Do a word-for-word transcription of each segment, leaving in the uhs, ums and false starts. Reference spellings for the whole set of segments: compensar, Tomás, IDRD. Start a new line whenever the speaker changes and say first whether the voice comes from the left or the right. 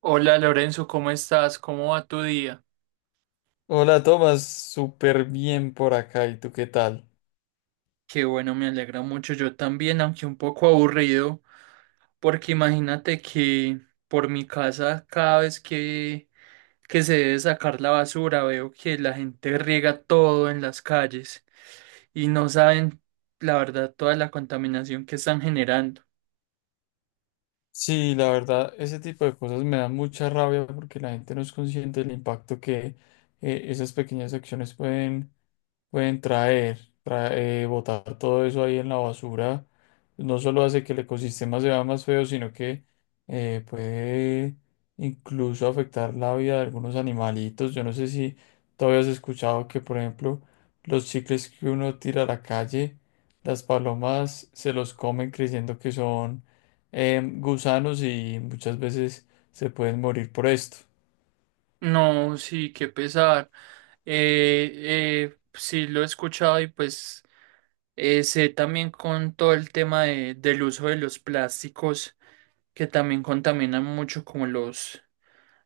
right: Hola Lorenzo, ¿cómo estás? ¿Cómo va tu día?
left: Hola, Tomás, súper bien por acá. ¿Y tú qué tal?
right: Qué bueno, me alegra mucho. Yo también, aunque un poco aburrido, porque imagínate que por mi casa cada vez que, que se debe sacar la basura, veo que la gente riega todo en las calles y no saben, la verdad, toda la contaminación que están generando.
left: Sí, la verdad, ese tipo de cosas me da mucha rabia porque la gente no es consciente del impacto que eh, esas pequeñas acciones pueden Pueden traer, traer, botar todo eso ahí en la basura. No solo hace que el ecosistema se vea más feo, sino que eh, puede incluso afectar la vida de algunos animalitos. Yo no sé si todavía has escuchado que, por ejemplo, los chicles que uno tira a la calle, las palomas se los comen creyendo que son em, gusanos, y muchas veces se pueden morir por esto.
right: No, sí, qué pesar. Eh, eh, sí, lo he escuchado. Y pues Eh, sé también con todo el tema de- del uso de los plásticos, que también contaminan mucho, como los,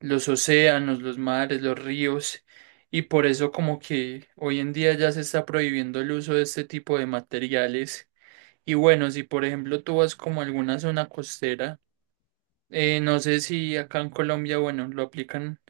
right: los océanos, los mares, los ríos, y por eso como que hoy en día ya se está prohibiendo el uso de este tipo de materiales. Y bueno, si por ejemplo tú vas como a alguna zona costera, eh, no sé si acá en Colombia, bueno, lo aplican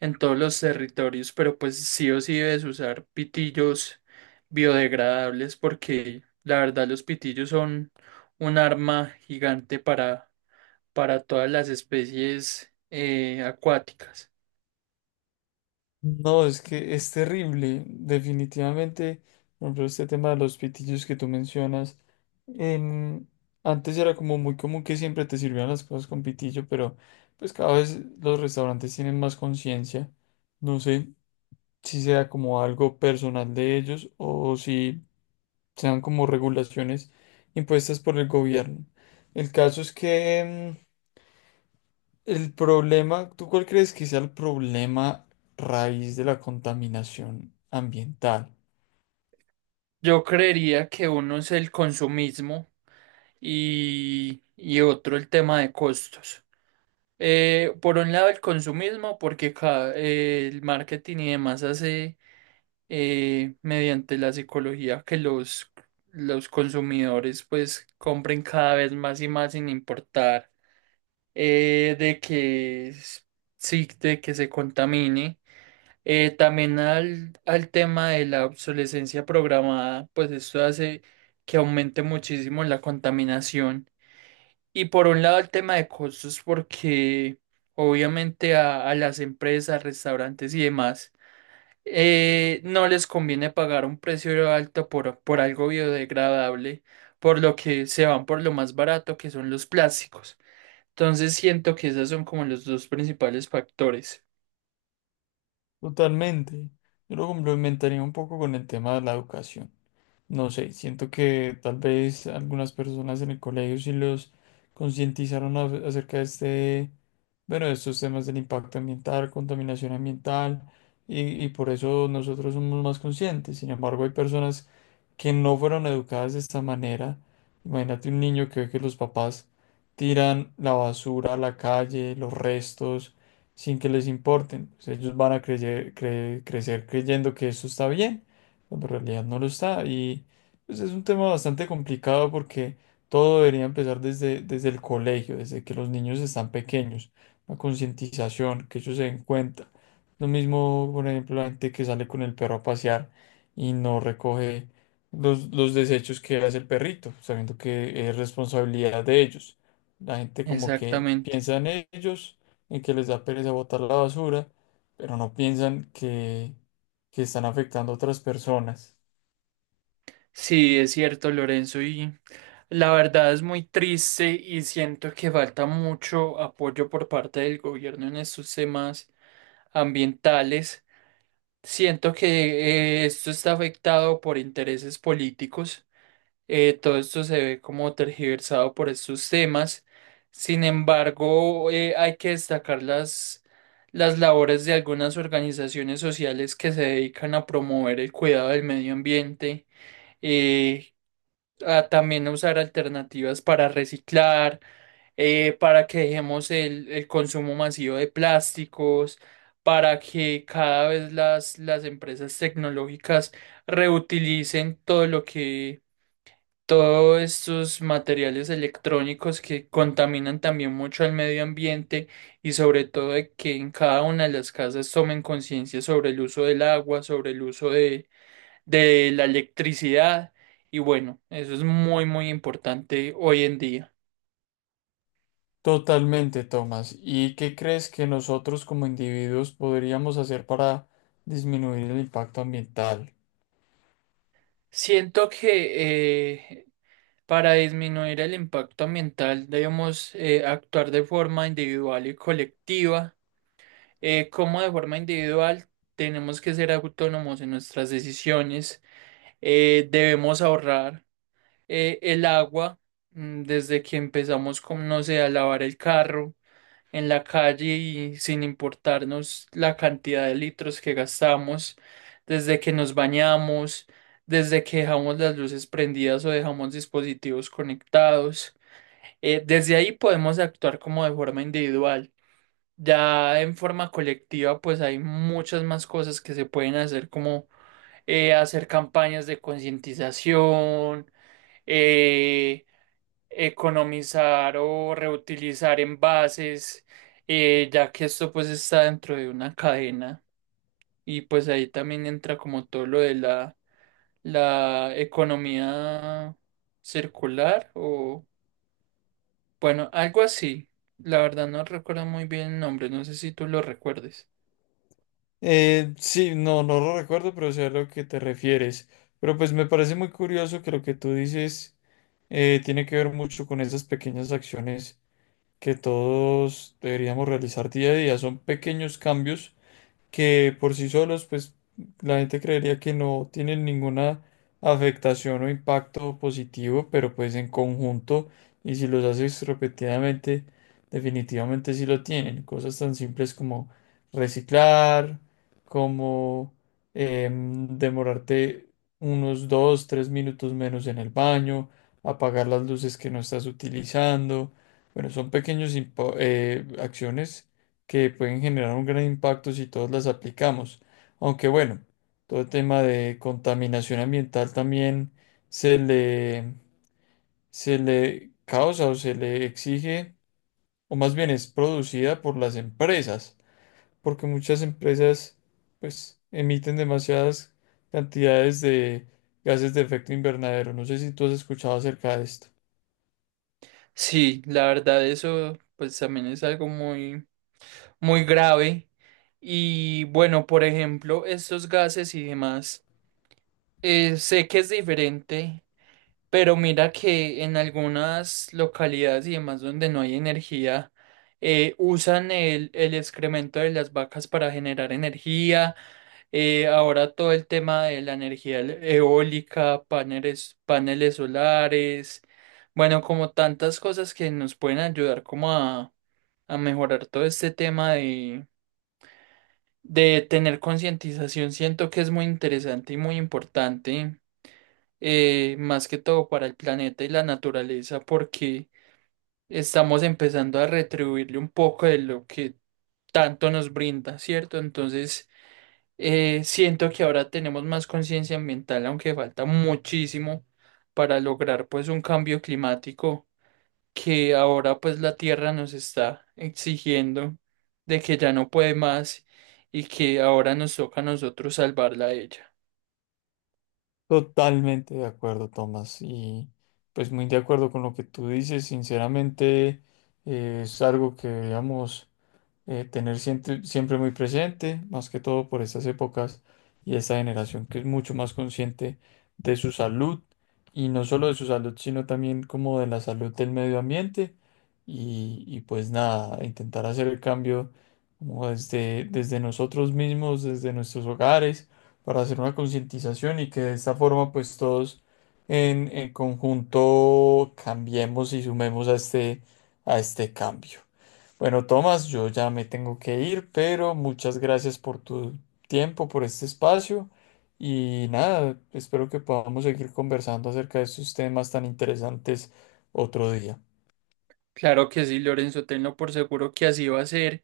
right: en todos los territorios, pero pues sí o sí debes usar pitillos biodegradables, porque la verdad los pitillos son un arma gigante para, para todas las especies eh, acuáticas.
left: No, es que es terrible, definitivamente. Por ejemplo, este tema de los pitillos que tú mencionas. em, Antes era como muy común que siempre te sirvieran las cosas con pitillo, pero pues cada vez los restaurantes tienen más conciencia. No sé si sea como algo personal de ellos o si sean como regulaciones impuestas por el gobierno. El caso es que el problema, ¿tú cuál crees que sea el problema raíz de la contaminación ambiental?
right: Yo creería que uno es el consumismo y, y otro el tema de costos. Eh, por un lado el consumismo porque ca- eh, el marketing y demás hace, eh, mediante la psicología, que los, los consumidores pues compren cada vez más y más sin importar, eh, de que s- sí, de que se contamine. Eh, también al, al tema de la obsolescencia programada, pues esto hace que aumente muchísimo la contaminación. Y por un lado el tema de costos, porque obviamente a, a las empresas, restaurantes y demás, eh, no les conviene pagar un precio alto por, por algo biodegradable, por lo que se van por lo más barato, que son los plásticos. Entonces siento que esos son como los dos principales factores.
left: Totalmente. Yo lo complementaría un poco con el tema de la educación. No sé, siento que tal vez algunas personas en el colegio sí los concientizaron a- acerca de este, bueno, de estos temas del impacto ambiental, contaminación ambiental, y, y por eso nosotros somos más conscientes. Sin embargo, hay personas que no fueron educadas de esta manera. Imagínate un niño que ve que los papás tiran la basura a la calle, los restos, sin que les importen. Pues ellos van a creye- cre- crecer creyendo que eso está bien cuando en realidad no lo está. Y pues, es un tema bastante complicado porque todo debería empezar desde, desde el colegio, desde que los niños están pequeños, la concientización, que ellos se den cuenta. Lo mismo, por ejemplo, la gente que sale con el perro a pasear y no recoge los, los desechos que hace el perrito, sabiendo que es responsabilidad de ellos. La gente como que
right: Exactamente.
left: piensa en ellos, en que les da pereza botar la basura, pero no piensan que que están afectando a otras personas.
right: Sí, es cierto, Lorenzo, y la verdad es muy triste, y siento que falta mucho apoyo por parte del gobierno en estos temas ambientales. Siento que eh, esto está afectado por intereses políticos. Eh, todo esto se ve como tergiversado por estos temas. Sin embargo, eh, hay que destacar las, las labores de algunas organizaciones sociales que se dedican a promover el cuidado del medio ambiente, eh, a también usar alternativas para reciclar, eh, para que dejemos el, el consumo masivo de plásticos, para que cada vez las, las empresas tecnológicas reutilicen todo lo que todos estos materiales electrónicos que contaminan también mucho al medio ambiente, y sobre todo de que en cada una de las casas tomen conciencia sobre el uso del agua, sobre el uso de, de la electricidad. Y bueno, eso es muy muy importante hoy en día.
left: Totalmente, Tomás. ¿Y qué crees que nosotros como individuos podríamos hacer para disminuir el impacto ambiental?
right: Siento que eh, para disminuir el impacto ambiental debemos, eh, actuar de forma individual y colectiva. Eh, cómo de forma individual, tenemos que ser autónomos en nuestras decisiones, eh, debemos ahorrar, eh, el agua, mm, desde que empezamos con, no sé, a lavar el carro en la calle y sin importarnos la cantidad de litros que gastamos, desde que nos bañamos, desde que dejamos las luces prendidas o dejamos dispositivos conectados. Eh, desde ahí podemos actuar como de forma individual. Ya en forma colectiva, pues hay muchas más cosas que se pueden hacer, como eh, hacer campañas de concientización, eh, economizar o reutilizar envases, eh, ya que esto pues está dentro de una cadena, y pues ahí también entra como todo lo de la, la economía circular o bueno, algo así. La verdad no recuerdo muy bien el nombre, no sé si tú lo recuerdes.
left: Eh, sí, no, no lo recuerdo, pero sé a lo que te refieres. Pero pues me parece muy curioso que lo que tú dices eh, tiene que ver mucho con esas pequeñas acciones que todos deberíamos realizar día a día. Son pequeños cambios que por sí solos, pues la gente creería que no tienen ninguna afectación o impacto positivo, pero pues en conjunto, y si los haces repetidamente, definitivamente sí lo tienen. Cosas tan simples como reciclar, como em, demorarte unos dos, tres minutos menos en el baño, apagar las luces que no estás utilizando. Bueno, son pequeñas acciones que pueden generar un gran impacto si todos las aplicamos. Aunque bueno, todo el tema de contaminación ambiental también se le, se le causa o se le exige, o más bien es producida por las empresas, porque muchas empresas pues emiten demasiadas cantidades de gases de efecto invernadero. No sé si tú has escuchado acerca de esto.
right: Sí, la verdad eso pues también es algo muy muy grave. Y bueno, por ejemplo, estos gases y demás, eh, sé que es diferente, pero mira que en algunas localidades y demás donde no hay energía, eh, usan el, el excremento de las vacas para generar energía. Eh, ahora todo el tema de la energía e- eólica, paneles, paneles solares, bueno, como tantas cosas que nos pueden ayudar como a, a mejorar todo este tema de, de tener concientización. Siento que es muy interesante y muy importante, eh, más que todo para el planeta y la naturaleza, porque estamos empezando a retribuirle un poco de lo que tanto nos brinda, ¿cierto? Entonces Eh, siento que ahora tenemos más conciencia ambiental, aunque falta muchísimo para lograr pues un cambio climático, que ahora pues la Tierra nos está exigiendo de que ya no puede más y que ahora nos toca a nosotros salvarla a ella.
left: Totalmente de acuerdo, Tomás, y pues muy de acuerdo con lo que tú dices. Sinceramente, eh, es algo que, digamos, eh, tener siempre, siempre muy presente, más que todo por estas épocas y esta generación que es mucho más consciente de su salud y no solo de su salud, sino también como de la salud del medio ambiente y, y pues nada, intentar hacer el cambio como desde, desde nosotros mismos, desde nuestros hogares, para hacer una concientización y que de esta forma pues todos en, en conjunto cambiemos y sumemos a este, a este cambio. Bueno, Tomás, yo ya me tengo que ir, pero muchas gracias por tu tiempo, por este espacio y nada, espero que podamos seguir conversando acerca de estos temas tan interesantes otro día.
right: Claro que sí, Lorenzo, tenlo por seguro que así va a ser,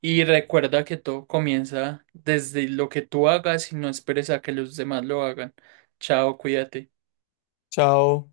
right: y recuerda que todo comienza desde lo que tú hagas y no esperes a que los demás lo hagan. Chao, cuídate.
left: Chao.